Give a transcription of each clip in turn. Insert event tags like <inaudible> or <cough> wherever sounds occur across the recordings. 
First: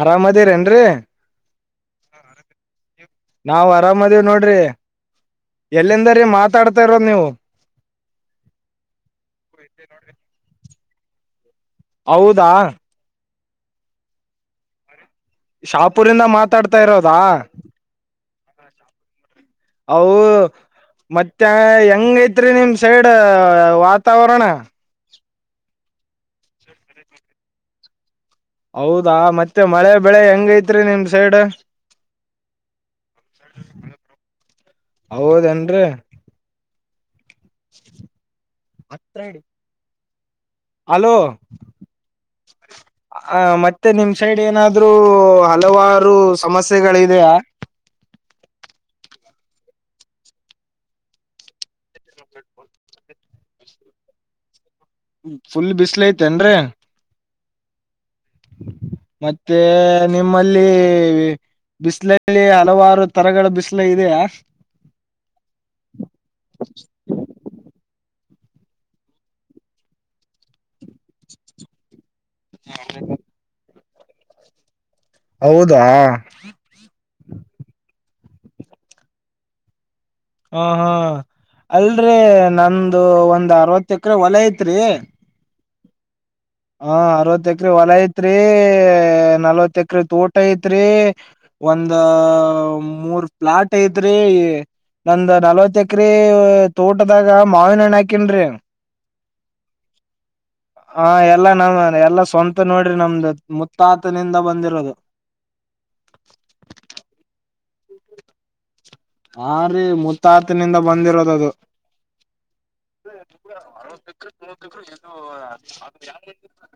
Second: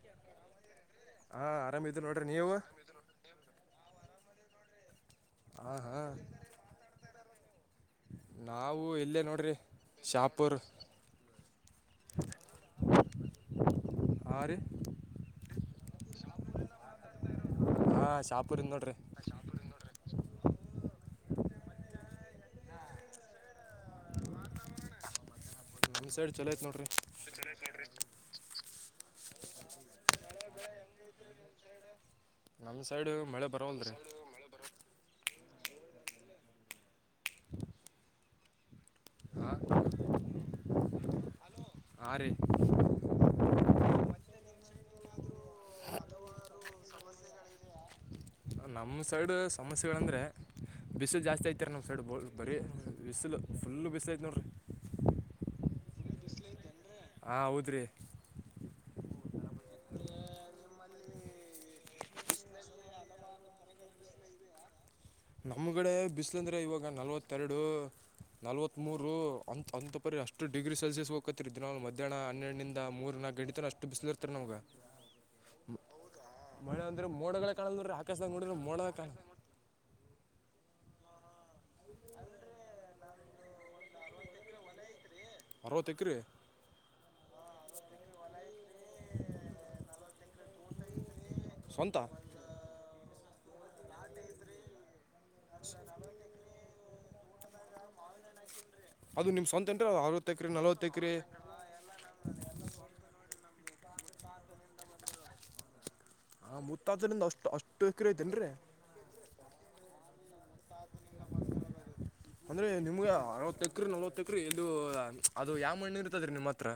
ಆರಾಮ ಅದಿ ರೇನ್ರಿ ಹಾ ಆರಾಮಿದ್ದೀವಿ ನೋಡ್ರಿ ನೀವು ನಾವು್ ಆರಾಮ ಅದಿವ ನೋಡ್ರಿ ಹಾ ಹಾ ಎಲ್ಲಿಂದ ರೀ ಮಾತಾಡ್ತಾ ಇರೋ ನೀವು ನಾವು ಇಲ್ಲೇ ನೋಡ್ರಿ ಶಾಪುರ್ ಹೌದಾ ಹಾರಿ ಶಾಪುರಿಂದ ಮಾತಾಡ್ತಾ ಇರೋದಾ ಹಾ ಶಾಪೂರಿಂದ ನೋಡ್ರಿ ಅವು ಮತ್ತೆ ಹೇಗೆ ಇದೆ ರೀ ನಿಮ್ ಸೈಡ್ ವಾತಾವರಣ ಈ ಸೈಡ್ ಚಲೋ ಐತಿ ನೋಡಿ ಚೊಲೋ ಐತ ನೋಡ್ರಿ ಹೌದಾ ಮತ್ತೆ ಮಳೆ ಬೆಳೆ ಹೆಂಗ ಐತ್ರಿ ನಿಮ್ಮ ಸೈಡ್ ನಮ್ ಸೈಡ್ ಮಳೆ ಬರವಲ್ದು ರೀ ಹೌದೇನ್ರೀ ಮತ್ರಿ ಹಾಂ ಹಲೋ ಹಾರಿ ಆ ಮತ್ತೆ ನಿಮ್ ಸೈಡ್ ಏನಾದ್ರು ಹಲವಾರು ಸಮಸ್ಯೆಗಳಿದೆಯಾ ನಮ್ಮ ಸೈಡು ಸಮಸ್ಯೆಗಳಂದರೆ ಬಿಸಿಲು ಜಾಸ್ತಿ ಇದೆ ನಮ್ ಸೈಡ್ ಭೊಳ್ ಬರಿ ಬಿಸಿಲು ಫುಲ್ ಬಿಲ್ಸು ಐತಿ ನೋಡ್ರಿ ಫುಲ್ ಬಿಸಿಲು ಐತಿ ಏನ್ರೀ ಹಾ ಹೌದ್ರಿ ಮತ್ತೆ ನಿಮ್ಮಲ್ಲಿ ಬಿಸಿಲಲ್ಲಿ ಹಲವಾರು ತರಗಳ ಬಿಸಿಲು ಇದೆಯಾ ನಮ್ ಕಡೆ ಬಿಸಿಲ ಅಂದ್ರೆ ಇವಾಗ ನಲವತ್ತು ಎರಡು ನಲವತ್ತು ಮೂರು ಅಂತ ಅಂತ ಪರಿ ಡಗ್ರಿ ಸೊಲ್ಯೂಷ ಹೊಗ್ <unintelligible> ಮಧ್ಯಾಹ್ನ ಹನೆರಡನಿಂದ ಮೂರ ನಾಲ್ಕು ಗಂಟೆ ತನಕ ಅಷ್ಟು ಬಿಸಿಲ ಇರತ್ತರೀ ನಮಗ ಹೌದಾ ಮಳೆ ಅಂದ್ರ ಮೋಡಗಳ ಕಾಣ್ತಾ ಇಲ್ಲ ಆಕಾಶದಲ್ಲಿ ಮೋಡಗಳ ಕಾಣ ಹಾ ಹಾ ಅಲ್ಲರಿ ನಂದು ಒಂದ ಆರವತ್ತ ಎಕರೆ ಹೋಲ ಐತ್ರಿ. ಆರವತ್ತ ಎಕರೆ ಹಾ ಆರವತ್ತ ಎಕರೆ ಹೋಲ ಐತ್ರಿ ನಲವತ್ತ ಎಕರೆ ತೋಟ ಐತ್ರಿ. ಒಂದ ಸ್ವಂತ ಮೂರ ಫ್ಲಾಟ್ ಐತ್ರಿ. ನಂದ ನಲವತ್ತ ಎಕರೆ ತೋಟದಾಗ ಮಾವಿನ ಹಣ್ಣ ಹಾಕೆನ್ರೀ. ಅದು ನಿಮ್ಮ ಸ್ವಂತ ಅನ್ರಿ ಆರವತ್ತು ಎಕರೆ ನಲವತ್ತು ಎಕರೆ ಹಾ ಎಲ್ಲಾ ನಮ್ಮ ಎಲ್ಲ ಸ್ವಂತ ನೋಡ್ರಿ ನಮ್ದ ಮುತ್ತಾತನಿಂದ ಬಂದಿರೋದು. ಆ ಮುತ್ತಾತನಿಂದ ಅಷ್ಟ ಅಷ್ಟ ಎಕರೆ ಆಯ್ತೇನ್ರಿ. ಹಾ ರೀ ಮುತ್ತಾತಿನಿಂದ ಬಂದಿರೋದದು. ಅಂದ್ರೆ ನಿಮಗ ಅರವತ್ತ ಎಕರೆ ನಲವತ್ತ ಎಕರೆ ಇದು ಯಾವ ಮಣ್ಣು ಇರುತ್ತೆ ನಿಮ್ಮ ಹತ್ತಿರ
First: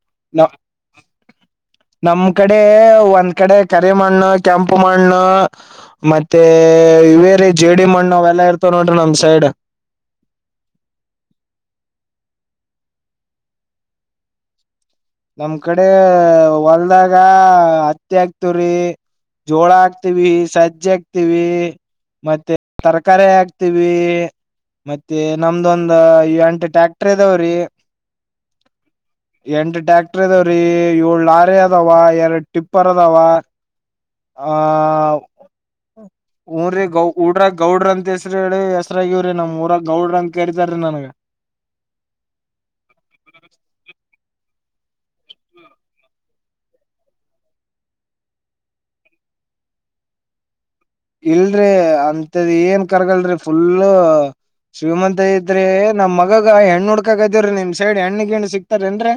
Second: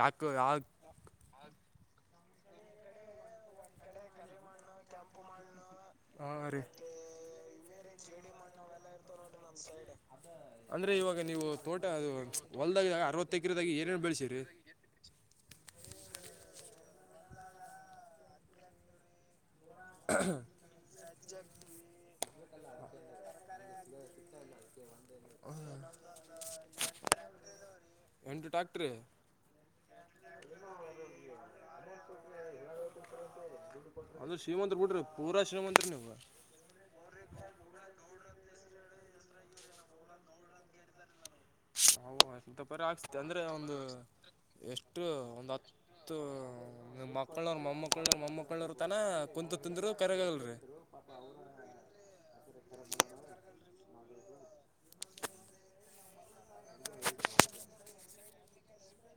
ಯಾಕ ಯಾ ನಮ್ಮ ನಮ್ಮ ಕಡೆ ಒಂದ್ ಕಡೆ ಕರಿ ಮಣ್ಣು ಕೆಂಪು ಮಣ್ಣು ಹಾಂ ಮತ್ತೆ ರೀ ಏ ಇವೇರೀ ಜೆಡಿ ಮಣ್ಣು ಅವೆಲ್ಲ ಇರ್ತವೆ ನೋಡ್ರಿ ನಮ್ಮ ಸೈಡ್. ಅಂದ್ರೆ ಇವಾಗ ನಿವು ತೋಟ ಹೋಲದಾಗ ಆರವತ್ತು ಎಕರೆದಾಗ ಏನ ಏನ ಬೆಳಸಿರೀ. ನಮ್ಮ ಕಡೆ ಹೊಲ್ದಾಗ ಹತ್ತಿ ಹಾಕತೇವ್ರಿ. ಜೋಳ ಹಾಕ್ತೀವಿ ಸಜ್ಜೆ ಹಾಕ್ತಿವಿ. ಮತ್ತೆ ತರಕಾರಿ ಹಾಕ್ತಿವಿ <unintelligible> ಎಂಟ ಟ್ಯಾಕ್ಟರ್ ಇದಾವರೀ. ಎಂಟ ಟ್ಯಾಕ್ಟರ್ ದಾವ್ರೀ ಏಳು ಲಾರಿ ಅದಾವ ಎರಡ ಟಿಪ್ಪರ್ ಅದಾವ. ಅದು ಶ್ರೀಮಂತರ ಬಿಡ್ರಿ ಪೂರ ಶ್ರೀಮಂತರ ನಿವ ಹೂರೀ ಊಡಾಗ ಗೌಡ್ರ ಅಂತ ಹೆಸರು ಆಗೇವಿರಿ ನಮ್ಮ ಊರಾಗ ಗೌಡರ ಅತಾ ಕರಿತಾರೀ ನಂಗ ನಾವು ಹತಾ ಪರ ಅಂದ್ರ ಒಂದು ಎಷ್ಟು ಒಂದು ಹತ್ತು ತ್ತು ನಿಮ್ಮ ಮಕ್ಕಳ ಮೊಮ್ಮಕ್ಕಳ ಮೊಮ್ಮ ಕ್ಕಳರ ತನ ಕುಂತ ತಿಂದರು ಕರಗಲ್ರೀ. ಇಲ್ರೀ ಅಂತದೇನ ಕರಗಲ್ರೀ. ಫುಲ್ ಶ್ರೀಮಂತ ಇದ್ರೆ ನಮ್ಮ ಗಾಗ ಹೆಣ್ಣ ಹುಡ್ಕಕತ್ತಾರ ನಿಮ್ಮ ಸೈಡ್ ಹೆಣ್ಣ ಗಿಣ್ಣ ಸಿಕ್ತಾರೇನ್ರೀ.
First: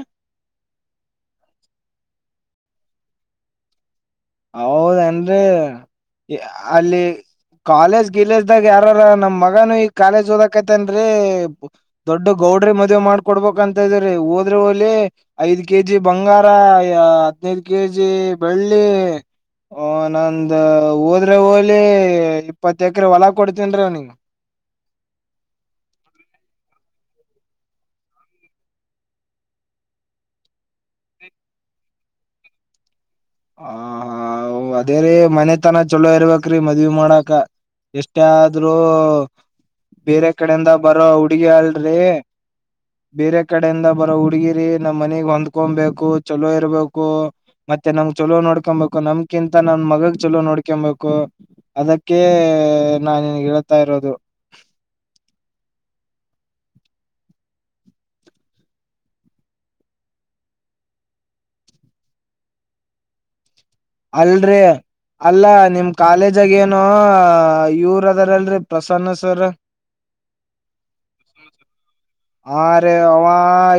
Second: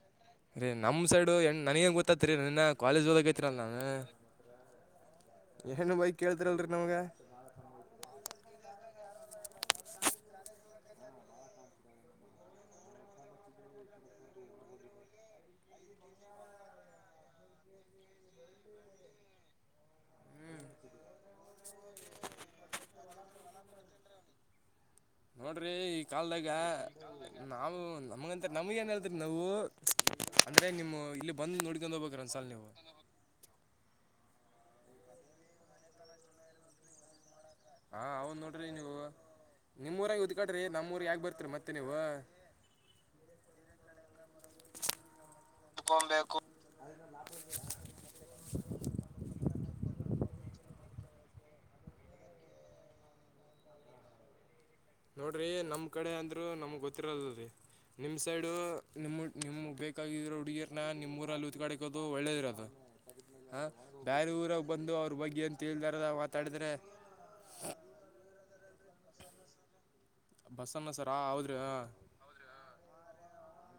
ರೀ ನಮ್ಮ ಸೈಡು ಹೆಣ್ಣ ನನ್ನಗೇನ್ ಗೊತ್ತಾತ್ರೀ ನಾ ಇನ್ನ ಕಾಲೇಜ್ ಹೋದಕೋತ್ತಿನಲ್ರೀ ನಾನ್. ಹೌದೆನ್ರೀ ಯ ಕೇಳ್ತಿರಲ್ರಿ ನಮ್ಗ ಅಲ್ಲಿ ಕಾಲೇಜ್ ಗಿಲೇಜ್ದಾಗ ಯಾರಾರ ನಮ್ಮ ಮಗನು ಈ ಕಾಲೇಜ್ ಓದಕ್ತನ್ರೀ. ದೊಡ್ಡ ಗೌಡ್ರಿ ಮದ್ವೆ ಮಾಡ್ಕೊಡ್ಬೇಕ ಅಂತ ಇದ್ರೀ ಹೋದ್ರ ಹೊಲಿ. ಐದ ಕೆಜಿ ಬಂಗಾರ ಹದಿನೈದ ಕೆಜಿ ಬೆಳ್ಳಿ. ಓ ನಂದ ಹೋದ್ರೆ ಹೋಲಿ ಇಪ್ಪತ್ತ ಎಕರೆ ಹೊಲ ಕೊಡ್ತೇನ್ರೀ ಅವ್ನಿಗ ನೋಡ್ರಿ ಈ ಕಾಲ್ದಾಗ ನಾವು ನಮಗಂತ ನಮಗೇನು ಹೇಳ್ತರಿ ನಾವು ಅಂದ್ರೆ ನಿಮ್ಮ ಇಲ್ಲಿ ಬಂದು ನೋಡ್ಕೊಂಡು ಹೋಗಬೇಕ್ರೀ ಒಂದ್ ಸಲ ನೀವ ಹ್ಮ ಅದೇರೀ ಮನೆತನ ಚಲೋ ಇರ್ಬೇಕ್ರೀ ಮದ್ವಿ ಮಾಡಾಕ. ಹಾ ಎಷ್ಟೆ ಅವ್ನ್ ನೋಡ್ರಿ ಆದ್ರೂ ನೀವು ನಿಮ್ಮೂರಾಗ ಬೇರೆ ಉದ್ಕಾಡ್ರಿ ಕಡೆಯಿಂದ ಬರೋ ನಮ್ಮೂರಿಗೆ ಯಾಕೆ ಹುಡುಗಿ ಬರ್ತೀರಿ ಮತ್ತೆ ಅಲ್ರೀ. ನೀವು ಬೇರೆ ಕಡೆಯಿಂದ ಬರೋ ಹುಡ್ಗಿರೀ ನಮ್ಮ ಮನಗ ಹೊಂದ್ಕೊಬೇಕು ಚಲೋ ಇರ್ಬೇಕ ಕು ಮತ್ತೆ ನಮ್ಮ ಚಲೋ ನೋಡ್ಕೊಬೇಕು ನಮ್ಕಿಂತ ನಮ್ಮ ಮಗಗ ಚಲೋ ನೋಡ್ಕೊಬೇಕು. ಅದಕ್ಕೆ ನಾ ನಿಂಗ ಹೇಳ್ತಾ ಇರೋದು. ನೋಡ್ರಿ ನಮ್ಮ ಕಡೆ ಅಂದ್ರು ನಮಗ ಗೊತ್ತಿರಲ್ಲರೀ. ನಿಮ್ಮ ಸೈಡು ನಿಮ್ಮ ನಿಮ್ಗ ಬೇಕಾಗಿರೋ ಹುಡುಗೀರನ್ನ ನಿಮ್ಮೂರಲ್ಲಿ ಉತ್ಕಾಡಿಕೋದು ಒಳ್ಳೇದರೀ ಅದ. ಹ ಬ್ಯಾರೆ ಅಲ್ಲ್ರೀ ಊರಾಗ ಬಂದು ಅವ್ರ ಬಗ್ಗೆ ಅಲ್ಲ ಏನ್ ನಿಮ್ಮ ತಿಳ್ದಾರದ ಕಾಲೇಜಗೇನೋ ಮಾತಾಡಿದ್ರೆ ಏನೋ ಇವರ ಅದಾರಲ್ರೀ. ಪ್ರಸನ್ನ ಸರ್ ಬಸ್ಸನ್ನ ಸರ್ ಹೌದ್ರೀ ಹ ಆರೀ ಆವ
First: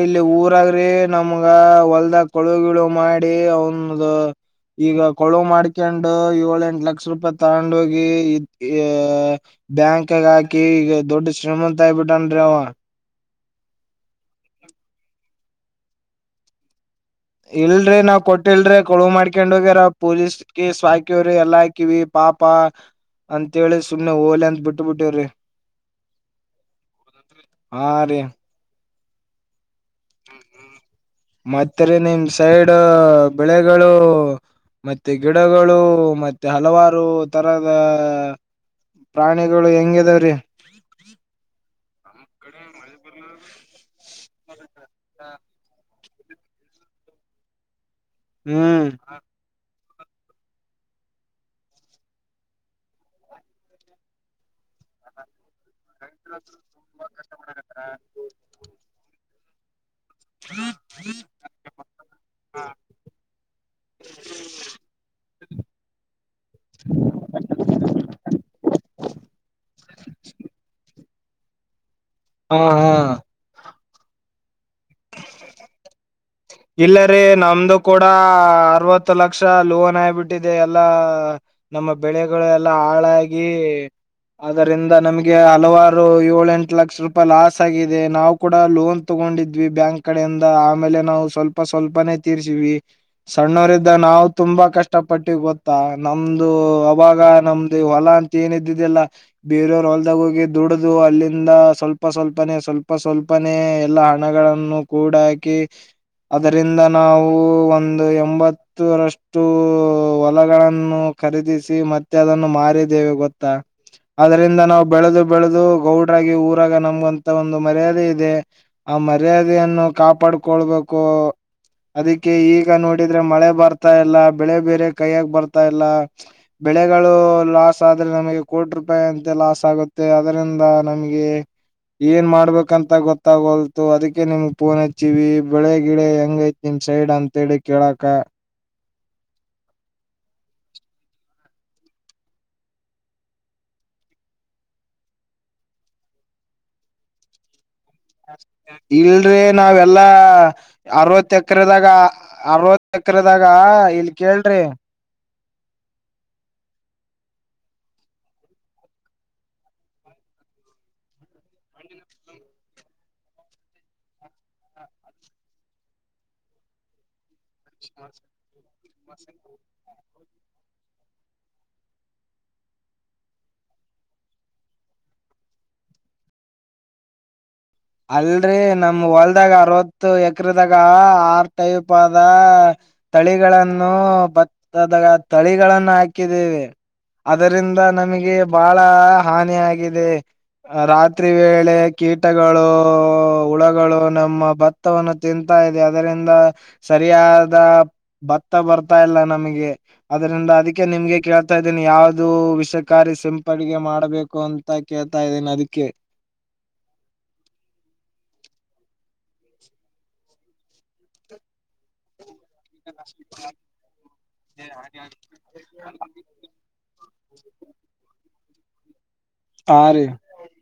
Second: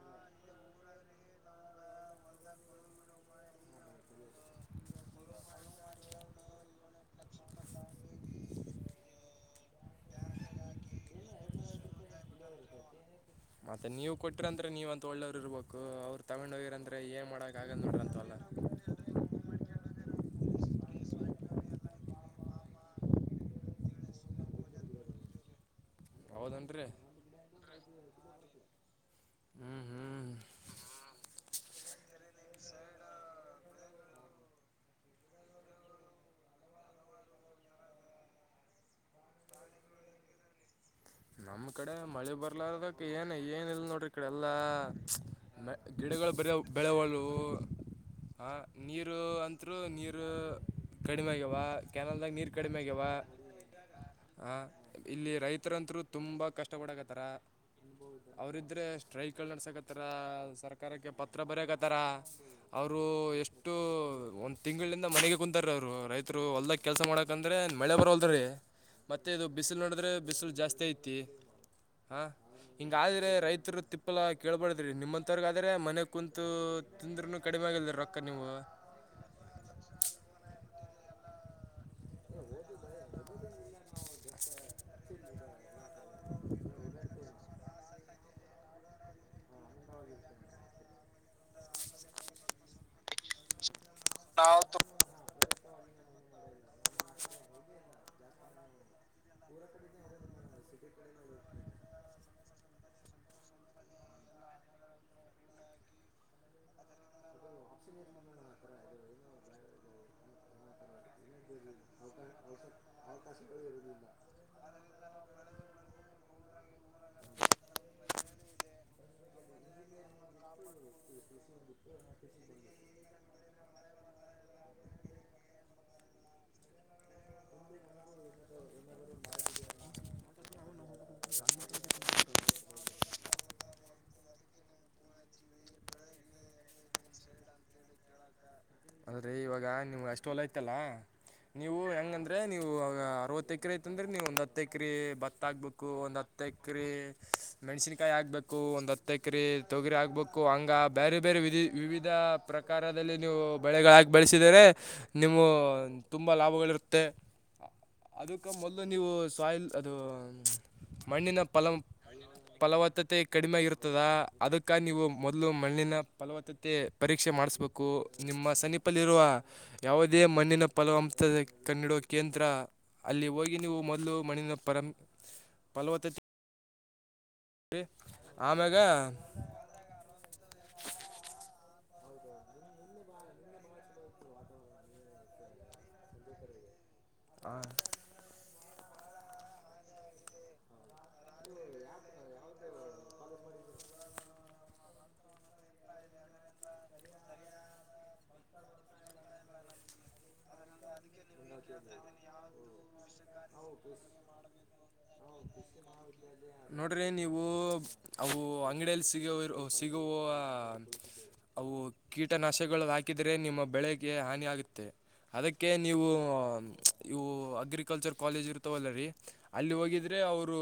ಇಲ್ಲಿ ಊರಾಗ್ರೀ ನಮಗಾ ಹೊಲ್ದಗ ಕಳು ಗಿಳು ಮಾಡಿ ಅವನ್ ಅದ ಈಗ ಕೊಳು ಮಾಡ್ಕೊಂಡು ಏಳ್ ಎಂಟ ಲಕ್ಷ ರೂಪಾಯಿ ತಗೊಂಡ ಹೋಗಿ ಅ ಬ್ಯಾಂಕ್ಗ ಹಾಕಿ ಈಗ ದೊಡ್ಡ ಶ್ರೀಮಂತ ತ್ತಾಗಿ ಬಿಟ್ಟನ್ರೀ. ಮತ್ತೆ ನೀವ್ ಕೊಟ್ಟಿರಂದ್ರೆ ನೀವ್ ಅಂತ ಒಳ್ಳೆಯವರೀರ್ಬೇಕು ಅವ್ರು ತಕೊಂಡ ಹೋಗ್ಯಾರಂದ್ರೆ ಏ ಇಲ್ರೀ ನಾವ ಕೊಟ್ಟಿಲ್ರೀ ಕೊಳ ಮಾಡ್ಕೊಂಡ ಹೋಗ್ಯಾರ. ಪೊಲೀಸ್ ಕೇಸ್ ಹಾಕಿವ್ರೀ ಎಲ್ಲಾ ಹಾಕಿವಿ ಪಾಪಾ ಅಂತೇಳಿ ಸುಮ್ನೆ ಓಲ ಅಂತ ಬಿಟ್ಟ್ಬಿಟ್ಟೇವ್ರಿ. ಹೌದನ್ರೀ. ಹಾರಿ ಹ್ಮ್ ಹ್ಮ್ ಮತ್ತ ರೀ ನಿಮ್ಮ ಸೈಡ್ ಬೆಳೆಗಳು ಮತ್ತೆ ಗಿಡಗಳು ಮತ್ತೆ ಹಲವಾರು ತರದ ಪ್ರಾಣಿಗಳು ಹೆಂಗಿದವ್ರೀ. ನಮ್ಮ ಕಡೆ ಮಳಿ ಬರ್ಲಾರದಕ್ಕ ಏನ್ ಏನು ಇಲ್ಲ ನೋಡ್ರಿ ಈ ಕಡೆ ಎಲ್ಲಾ ಹಾ ಗಿಡಗಳ ಬರ ಬೆಳವಲೂ ಆ ಹ್ಮ್ ನೀರು ಅಂ ತ್ರು ನೀರು ಕಡಿಮೆ ಆಗ್ಯಾವ ಕ್ಯಾನಲ್ದಾಗ ನೀರು ಕಡಿಮ ಆಗ್ಯಾವ. ಹ ಇಲ್ಲಿ ರೈತರಾಂತ್ರು. ತುಂಬಾ ಕಷ್ಟ ಕೊಡಕತ್ತಾರ ಅವ್ರಿದ್ರೇ ಸ್ಟ್ರೈಕ್ ಗಳ ನಡಾಸಕ ತ್ತರ ಸರ್ಕಾರಕ್ಕೆ ಪತ್ರ ಬರೇಯಕ್ತಾರ. ಅವರು ಎಷ್ಟು ಒಂದ ತಿಂಗಳಿಂದ ಮನೆಗ ಕುಂತಾರೆ ಅವರು ರೈತರು ಹೊಲ್ದಕ್ಕ ಕೆಲಸ ಮಾಡಕಂದ್ರೆ ಮಳೆ ಬರೋಲ್ದ ರೀ ಮತ್ತೆ ಇದು ಬಿಸಿಲ ನೋಡಿದ್ರೆ ಬಿಸಿಲ ಜಾಸ್ತಿ ಐತಿ. ತಿ ಅ ಹಾ ಹಾ ಹಿಂಗಾದ್ರೆ ರೈತರ ತಿಪ್ಪ್ ಪಲ್ಲಾ ಕೇಳ್ಬಡ್ದ್ರಿ ನಿಮ್ಮಂತವರ್ಗಾದ್ರೆ ಮನೆ ಕುಂತು ಇಲ್ಲ ತಿಂದ್ರುನು ಕಡಿಮೆ ಆಗಲ್ದರಿ ರೊಕ್ಕ ನೀವ್ ಹತ್ತ ಲಕ್ಷ ಲೋನ್ ಆಯಾಬಿಟ್ಟಿದೆ ಎಲ್ಲಾ ನಮ್ಮ ಬೆಳೆಗಳೆಲ್ಲ ಹಾಳಾಗಿ ಅದರಿಂದ <inaudible> ನಮಗೆ ಹಲವಾರು ಏಳ ಎಂಟ ಲಕ್ಷ ರೂಪಾಯಿ ಲಾಸ್ ಆಗಿದೆ ನಾವು ಕೂಡ ಲೋನ್ ತಗೊಂಡಿದ್ದ ದ್ವಿ ಬ್ಯಾಂಕ್ ಕಡೆಯಿಂದ ಆಮೇಲೆ ನಾವು ಸ್ವಲ್ಪ ಸ್ವಲ್ಪನೆೇ ತೀರ್ಸಿವಿ. ಸಣ್ಣವ್ರಿದ್ದ ನಾವು ತುಂಬಾ ಕಷ್ ಇಷ್ಟಪಟ್ಟಿ ಗೊತ್ತಾ ನಮ್ದು ಅವಾಗ ನಮ್ದು ಹೊಲ ಅಂತ ಏನ ಇದ್ದಿದಿಲ್ಲ. ಬೇರೆಯವರ ಹೊಲ್ದಾಗ ಹೋಗಿ ದುಡುದು ಅಲ್ಲಿಂದ ಸ್ವಲ್ಪ ಸ್ವಲ್ಪನೆೇ ಸ್ವಲ್ಪ ಸ್ವಲ್ಪನೆೇ ಎಲ್ಲಾ ಹಾ ಮಗಳನ್ನು ಕೂಡ ಹಾಕಿ ಅದರಿಂದ ನಾವು ಒಂದ ಎಂಬ ಹತ್ತರಷ್ಟು ಹೊಲಗಳನ್ನು ಖರೀದಿಸಿ ಮತ್ತೆ ಅದನ್ನು ಮಾರಿದ್ದೇವೆ ಗೊತ್ತಾ. ಆದರಿಂದ ನಾವು ಬೆಳೆದು ಬೆಳೆದು ಗೌಡ್ರಾಗಿ ಊರಾಗ ನಮವಂತ ಒಂದು ಮರ್ಯಾದೆ ಇದೆ. ಆ ಮರ್ಯಾದೆಯನ್ನು ಕಾಪಾಡ್ಕೊಳ್ಬೇಕು. ಅದಕ್ಕೆ ಈಗ ನೋಡಿದ್ರೆ ಮಳೆ ಬರ್ತಾ ಇಲ್ಲ ಬೆಳೆ ಬೇರೆ ಕೈಯಗ ಬರ್ತಾ ಇಲ್ಲ. ಬೆಳೆಗಳು ಲಾಸ್ ಆದ್ರ ನಮಗೆ ಕೋಟಿ ರೂಪಾಯಿ ಅಂತೆ ಲಾಸ್ ಆಗುತ್ತೆ ಅದರಿಂದ ನಮಗೆ ಏನ್ ಮಾಡ್ಬೇಕಂತ ಗೊತ್ತಾಗೋಲ್ ಅದಕ್ಕೆ ನಿಮ್ಗ ಫೋನ್ ಹಚ್ಚಿವಿ ಬೆಳೆ ಗಿಡ ಹೆಂಗ ಐತಿ ನಿಮ್ ಸೈಡ್ ಅಂತೇಳಿ ಕೇಳಾಕ ಆದ್ರೆ ಇವಾಗ ನೀವ ಅಷ್ಟ ಹೊಲ ಐತಲ್ಲಾ. ನೀವು ಹೆಂಗಂದ್ರೆ ನೀವು ಅರವತ್ತು ಎಕರೆ ಐತಂದ್ರ ನೀವು ಒಂದು ಹತ್ತು ಎಕರೆ ಭತ್ತಾಕ್ಬೇಕು ಒಂದ ಹತ್ ತೆಕ್ರೆ ಮೆಣ್ಸಿನಕಾಯಿ ಹಾಕಬೇಕು ಒಂದ ಹತ್ತು ಇಲ್ರಿ ಎಕರೆ ತೊಗರಿ ನಾವೆಲ್ಲಾ ಆಗಬೇಕು ಹಂಗೆ ಬೇರೆ ಅರವತ್ ಬೇರೆ ವಿಧಿ ಎಕರೆದಾಗ ವಿವಿಧ ಅರವತ್ ಪ್ರಕಾರದಲ್ಲಿ ನೀವು ಎಕರೆದಾಗ ಇಲ್ ಬಳೆಗಕಿ ಕೇಳ್ರಿ ಬೆಳಸಿದರೆ ನೀವು ತುಂಬ ಲಾಭಗಳಿರುತ್ತೆ. ಅದಕ್ಕ ಮೊದಲು ನೀವು ಸಾಯಿಲ್ ಅದು ಮಣ್ಣಿನ ಪಲಂ ಫಲವತ್ತತೆ ಕಡಿಮೆ ಆಗಿರ್ತದ ಅದಕ್ಕ ನೀವು ಮೊದಲು ಮಣ್ಣಿನ ಫಲವತ್ತತೆ ಪರೀಕ್ಷೆ ಮಾಡಿಸ ಬೇಕು ನಿಮ್ಮ ಸನಿಪಲ್ಲಿರುವ ಯಾವುದೇ ಮಣ್ಣಿನ ಫಲವತೆ ಕಣಿಡೋ ಕೇಂದ್ರ ಅಲ್ಲಿ ಹೋಗಿ ನೀವು ಮೊದಲು ಮಣ್ಣಿನ ಪರಂ ಫಲವತ್ತತೆ ಅಲ್ರೀ ಆಮ್ಯಾಗ ನಮ್ಮ ಹೊಲ್ದಾಗ ಅರವತ್ತ ಎಕ್ರದಾಗ ಆರ್ ಟೈಪ್ ಆದ ತಳಿಗಳನ್ನು ಬತ್ತದ ತಳಿಗಳನ್ನು ಹಾಕಿದ್ದೇವ. ಅದರಿಂದ ನಮಗೆ ಬಹಳ ಹಾನಿ ಆಗಿದೆ ರಾತ್ರಿ ವೇಳೆ ಕೀಟ ಓ ಹುಳಗಳು ನಮ್ಮ ಬತ್ತ ತ್ವವನ್ನು ತಿಂತಾ ಇದೆ ಅದರಿಂದ ಸರಿಯಾದ ಭತ್ತ ಬರ್ತ ತ್ತಾ ಇಲ್ಲ ನಮಗೆ ಅದರಿಂದ ಅದಕ್ಕೆ ನಿಮ್ಗೆ ಕೇಳ್ತಾ ಇದ್ದೀನಿ ಯಾವ್ದು ವಿಷಕಾರಿ ಸಿಂಪಡಿಗೆ ಮಾಡಬೇಕು ಅಂತ ಕೇಳ್ತಾ ಇದ್ದನಿ ಅದಕ್ಕೆ ನೋಡ್ರಿ ನೀವು ಅವು ಅಂಗಡಿಯಲ್ಲಿ ಸಿಗ ಸಿಗುವ <inaudible> ಅವು ಕೀಟನಾಶಗಳು ಹಾಕಿದರೆ ನಿಮ್ಮ ಬೆಳೆಗೆ ಹಾನಿಯಗತ್ತೆ. ಅದಕ್ಕೆ ನೀವು ಇವು ಅಗ್ರಿಕಲ್ಚರ್ ಕಾಲೇಜ್ ಇರ್ತವಲ್ಲರೀ ಅಲ್ಲಿ ಹಾ ರೀ ಹೋಗಿದರೆ ಅವರು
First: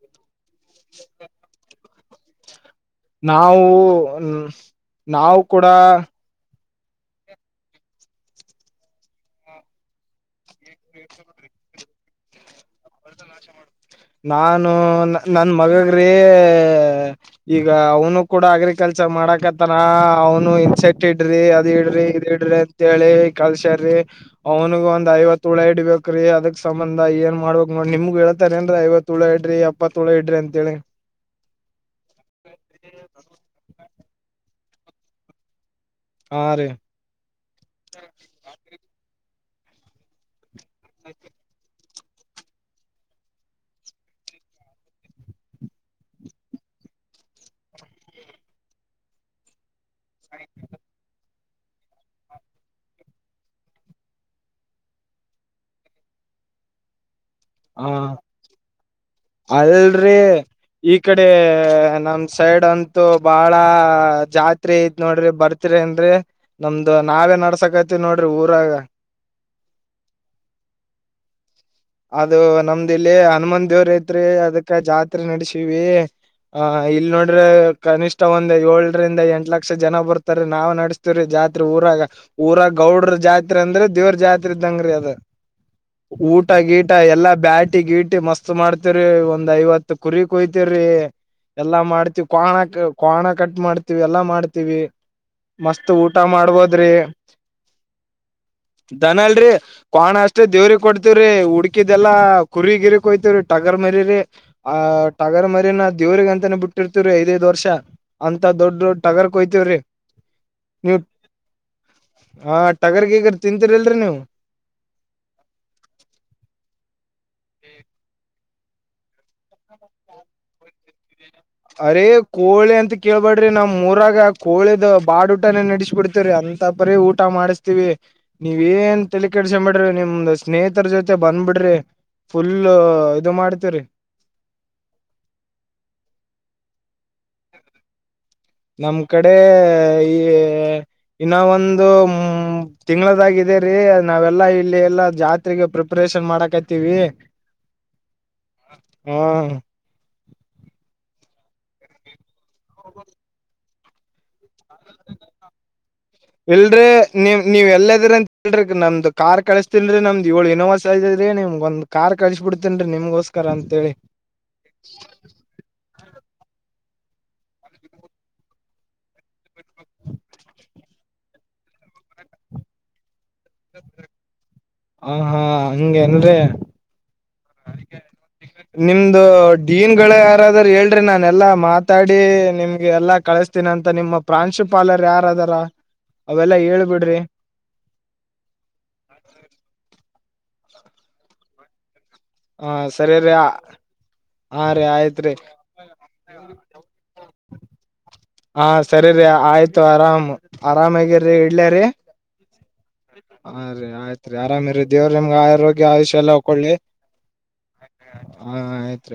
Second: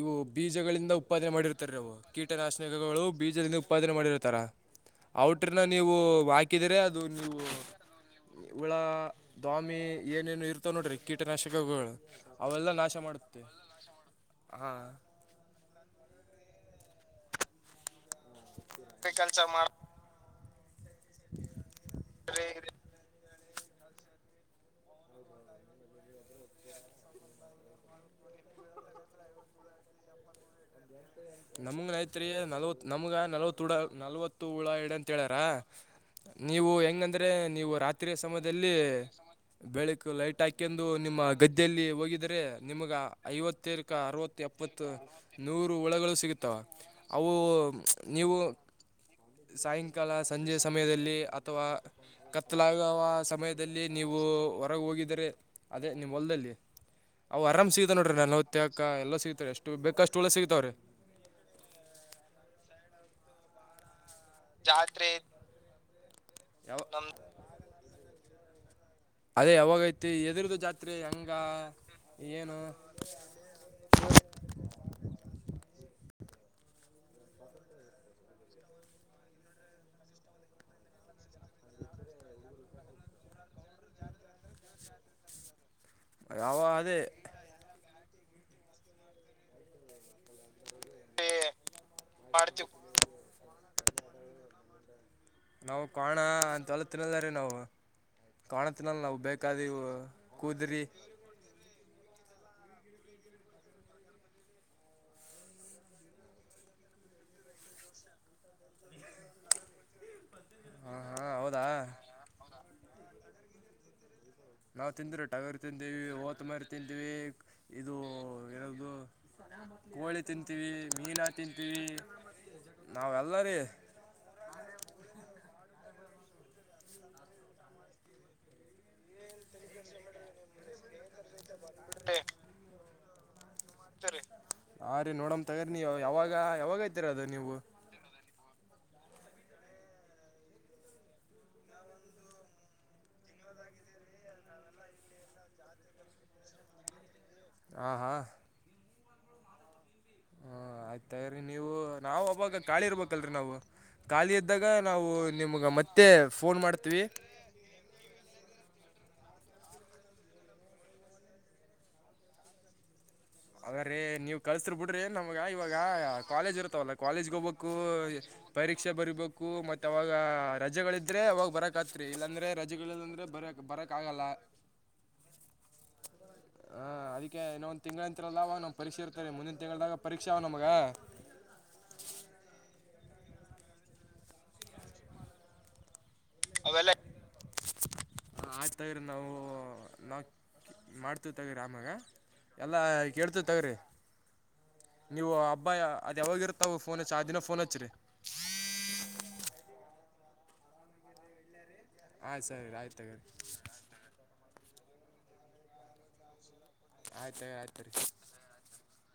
ಇವು ಬೀಜಗಳಿಂದ ಉಪ್ಪಾದನೆ ಮಾಡಿರ್ತಾರೆ ಅವು ಕೀಟನಾಶನೆಗಳು ಬೀಜ ನಾವು ಉತ್ಪಾದನೆ ಮಾಡಿರತ್ತಾರ ನಾವು ಔಟ್ರನ ಕೂಡ ನೀವು ವಾಕಿ ಕಿದ್ರ ಅದು ನೀವು ಉಳ ದಾಮಿ ಏನೇನು ಇ ತರಿ ನೋಡ್ರಿ ಕೀಟನಾಶಕಗಳು ಅವೆಲ್ಲ ನಾಶ ಮಾಡುತ್ತೆ ನಾನು ಹಾಂ ನನ್ನ ಮಗಗ್ರೀ ಈಗ ಅವನು ಕೂಡ ಅಗ್ರಿಕಲ್ಚರ್ ಮಾಡಕತ್ತಾರ ಅವ ಇನ್ ಸೆಟ್ ಇಡ್ರಿ ಅದ್ ಇಡ್ರಿ ಇದ ಇಡ್ರಿ ಅಂತ ಹೇಳಿ ಕಲ್ಸ್ಯಾರ್ರಿ. ಅವನಗ ಒಂದ ಐವತ್ತ ಹುಳ ಇಡ್ಬೇಕ. ಕ್ರಿ ಅದಕ್ ಸಂಬಂಧ ಏನ್ ಮಾಡ್ಬೇಕ ಮಾಡ ನಿಮ್ಗ ಹೇಳ್ತಾರೇನ್ರೀ ಐವತ್ತ ಹುಳ ಇಡ್ರಿ ಅಪ್ಪ ಹುಳ ಇಡ್ರಿ ಅಂತೇಳಿ. <inaudible> ನಮ್ಗ ನೈತ್ರಿ ನಲ್ವತ ನಮ್ಗ ನಲ್ವತ್ ಹಡ ನಲ್ವತ್ತು ಹುಳ ಹಿಡ ಅಂತ ಹೇಳ್ಯಾರ. ಹಾ ರೀ ನೀವು ಹೆಂಗಂದ್ರೆ ನೀವು ರಾತ್ರಿ ಸಮಯದಲ್ಲಿ ಬೆಳಕು ಲೈಟ್ ಹಾಕ ಕೆಂದು ನಿಮ್ಮ ಗದ್ದೆಯಲ್ಲಿ ಹೋಗಿದರೆ ನಿಮ್ಗ ಐವತ್ತಕ ಅರವತ್ತ ಎಪ್ಪತ್ತ ನೂರು ಹುಳಗಳು ಸಿಗುತ್ತವೆ ಅವು ನೀವು ಸಾಯಂಕಾಲ ಸಂಜೆ ಸಮಯದಲ್ಲಿ ಅಥವಾ ಕತ್ತಲಾಗುವ ಸಮಯದಲ್ಲಿ ನೀವು ಹೊರಗ ಹೋಗಿದರೆ ಅದೇ ನಿಮ್ಮ ಹೊಲ್ದಲ್ಲಿ ಅವ ಅರಾಮ್ ಸಿಗತ ಹಾ ನೋಡ್ರರಿ ನನ್ ಹೊತ್ತ ಹಾಕ ಎಲ್ಲ ಸಿಗತ ಎಷ್ಟ ಅಲ್ರಿ ಬೇಕಷ್ಟಳ ಸಿಗತಾವ್ರೀ. ಈ ಕಡೇ ನಮ್ ಸೈಡ್ ಅಂತೂ ಬಾಳ ಜಾತ್ರೆ ಐತ್ ನೋಡ್ರಿ ಬರ್ತಿರೆನ್ರಿ ನಮ್ದು ನಾವೇ ನಡ್ಸಕತ್ರಿ ನೋಡ್ರಿ ಊರಾಗ ಅದೇ ಯಾವಾಗ ಐತಿ ಎದುರುದು ಜಾತ್ರೆ ಹೆಂಗ ಅದು ಏನು ನಮ್ದ್ ಇಲ್ಲಿ ಹನುಮಾನ್ ದೇವ್ರ ಐತ್ರಿ ಅದುಕ್ಕ ಜಾತ್ರೆ ನಡೆಸಿವಿ ಹಾ ಇಲ್ಲಿ ನೋಡ್ರೆ ಕನಿಷ್ ಷ್ಟ ಒಂದ ಏಳ್ರಿಂದ ಎಂಟ ಲಕ್ಷ ಜನ ಬರ್ತಾರೆ ನಾವೆ ನಡಸ್ತಿವ್ರೀ ಜಾತ್ ಊರಾಗ ಊರಾಗ ಗೌಡ್ರ ಜಾತ್ರೆ ಅಂದ್ರೆ ದೇವ್ರ ಜಾತ್ರೆ ಇದ್ದಂಗ್ರೀ ಅದು ಊಟ್ ಯಾವ ಅದೇ ಎಲ್ಲಾ ಬ್ಯಾಟಿ ಗೀಟಿ ಮಸ್ತ್ ಮಾಡ್ತಿವ್ರಿ ಒಂದ್ ಐವತ್ತು ಕುರಿ ಕುಯ್ತುವ್ರಿ ಎಲ್ಲಾ ಮಾಡ್ತಿವಿ ಕೊಣ ಕ ಕೊಣ ಕಟ್ ಮಾಡ್ತಿವಿ ಎಲ್ಲಾ ಮಾಡ್ತಿವಿ ನಾವು ಮಸ್ತ್ ಊಟ ಕ್ವಾಣ ಅಂತೆಲ್ಲ ಮಾಡ್ಬೋದ್ರಿ ತಿನ್ನಲ್ಲ ರೀ ನಾವು ಕ್ವಾಣ ತಿನ್ನಲ್ಲ ನಾವು ದನಲ್ರಿ ಬೇಕಾದ ಇವು ಕೊಣಷ್ಟೇ ದೇವ್ರ ಕೂದರಿ ಕೊಡ್ತ ವ್ರಿ ಹುಡ್ಕಿದೆಲ್ಲ ಕುರಿ ಗಿರಿಕುಯ್ತವ್ರಿ ಟಗ್ರ್ ಮರಿರಿ ಆ ಟಗರ್ ಮರಿನ ದೇವ್ರಿಗೆ ಅಂತಾನ ಬಿಟ್ಟಿರ್ತಿವ್ರೀ ಐದೈದ್ ವರ್ಷ ಅಂತ ದೊಡ್ದೊಡ್ಡ ಟಗ್ರ್ ಕುಯ್ತಿವ್ರಿ ನ್ಯೂ ಹಾಂ ಹಾಂ ಹೌದಾ ಹಾ ಟಗರ್ಗಿಗರ್ ತಿಂತೀರಿಲ್ರಿ ನೀವು ನಾವು ತಿಂದ್ರೆ ಟಗ್ರ್ ತಿಂದೀವಿ ಓತ್ ಮರಿ ತಿಂತೀವಿ ಇದೂ ಏನಾದು ಕೋಳಿ ತಿಂತೀವಿ ಮೀನಾ ತಿಂತೀವಿ ಅರೇ ಕೋಳಿ ಅಂತ ನಾವೆಲ್ಲ ಕೇಳ್ಬಾಡ್ರಿ ರೀ ನಾಮೂರಾಗ ಕೋಳಿದ ಬಾಡೂಟಾನೇ ನಡೆಸ್ಬಿಡ್ತೆವ್ರಿ ಅಂತ ಪರಿ ಊಟ ಮಾಡಿಸ್ತಿವಿ ನೀವೇನ್ ತಲಿಕೆಡಸಂಬಿಡ್ರಿ ನಿಮ್ದ ಸ್ನೇಹಿತ್ರು ಜೊತೆ ಬಂದ್ಬಿಡ್ರಿ ಫುಲ್ ಇದು ಮಾಡ್ತಿವ್ರಿ ಹಾ ರೀ ನೋಡಮ್ ತಗಾರಿ ನೀ ಯಾವಾಗ ಯಾವಾಗ ಐತರಿ ಅದು ನೀವು ನಮ್ ಕಡೇ ಈ ಇನ್ನಾ ಒಂದು ಮು ತಿಂಗ್ಳುದಾಗೆ ಇದೆ ರಿ ನಾವೆಲ್ಲಾ ಇಲ್ಲಿ ಎಲ್ಲಾ ಜಾತ್ರೆಗೆ ಪ್ರಿಪರೇಷನ್ ಮಾಡಕತ್ತಿವಿ ಆ ಹಾ ಹ್ಮೂ ಹ್ಮಾ ಆಯ್ತ್ ತಗೋರಿ ನೀವು ನಾವ್ ಹೋಬೇಕು ಕಾಳಿ ಇರ್ಬೇಕಲ್ರಿ ನಾವು ಖಾಲಿ ಇದ್ದಾಗ ನಾವು ನಿಮ್ಗ ಮತ್ತ್ ಇಲ್ರಿ ನಿಮ್ ನೀವ ಎಲ್ಲಅದಿರ ಅಂತೇಳ್ರಿ ನಮ್ದು ಕಾರ್ ಕಳ್ಸುತೀನ್ರಿ ನಮ್ದು ಏಳು ಇನೋವಾ ಸೈಜೊ ಇದೆ ನಿಮ್ಗ ಒಂದು ಕಾರ್ ಕಳ್ಸುಬಿಡ್ತನ್ರಿ ನಿಮಗೋಸ್ ಅಲ್ಲರೀ ನೀವ್ ಕಳುಸ್ತಿರ ಬಿಡ್ರಿ ನಮ್ಗ ಇವಾಗ ಕಾಲೇಜ್ ಇರ್ತವಲ್ಲ ಕಾಲೇಜ್ಗೆ ಹೋಗ್ಬೇಕೂ ಪರೀಕ್ಷೆ ಬರಿಬೇಕು ಮತ್ ಅವಾಗ ರಜೆಗಳಿದ್ರೆ ಅವಾಗ ಬರಕಾತ್ರಿ ಇಲ್ಲಾಂದ್ರೆ ರಜೆಗಳಿಲ್ಲ ಅಂದ್ರೆ ಬರಕ್ ಬರಕ್ಕ ಆಗಲ್ಲ ಹ ಹಾ ಹಂಗೆ ಹಂಗೆ ಹಾ ಅದಿಕ್ಕೆ ಇನ್ನೊಂದ್ ತಿ ನಿಮ್ದೂ ಡೀನ್ ಗಳ ಪರೀಕ್ಷೆ ಅವ ಯಾರಾದ್ರೂ ನಮಗೆ ಹೇಳ್ರಿ ನಾನೆಲ್ಲಾ ಮಾತ್ ತಾಡಿ ನಿಮ್ಗೆ ಎಲ್ಲಾ ಕಳಸ್ತೀನಅಂತ ನಿಮ್ಮ ಪ್ರಾಂಶುಪಾಲರ್ ಯಾರದಾರ ಅವೆಲ್ಲಾ ಹೇಳುಬಿಡ್ರಿ ಹ ಆಯ್ತ್ ತಗೋರಿ ನಾವೂ ನಾವ್ ಮಾಡ್ತಿ ತಗೋರಿ ಆಮಾಗ ಹ ಎಲ್ಲಾ ಸರಿ ರೀ ಕೇಳ್ತವ್ ತಗೋರಿ ಹಾ ರೀ ನೀವು ಆಯ್ತ್ರಿ ಹಬ್ಬ ಅ ಅದ ಯಾವಾಗ ಇರುತ್ತೊ ಫೋನ್ ಹಚ್ಚಿ ಆ ದಿನ ಫೋನ್ ಹಚ್ರಿ ಹಾ ಸರಿರಿ ಆಯ್ತು ಆರಾಮು ಆರಾಮಗಿರ್ರಿ ಇಡ್ಲಾ ರಿ ಆಯ್ತ್ ಸರಿ ರಿ ಆಯ್ತ್ ತಗೊರಿ ಹಾ ರಿ ಆಯ್ತ್ ರಿ ಆರಾಮಿರಿ ದೇವ್ರ ನಿಮ್ಗ್ ಆರೋಗ್ಯ ಆಯುಷ್ಯ ಎಲ್ಲ ಕೊಡ್ಲಿ ಆಯ್ತ್ ತಗೊ ಆಯ್ತ್ ರಿ ಹಾ ಆಯ್ತ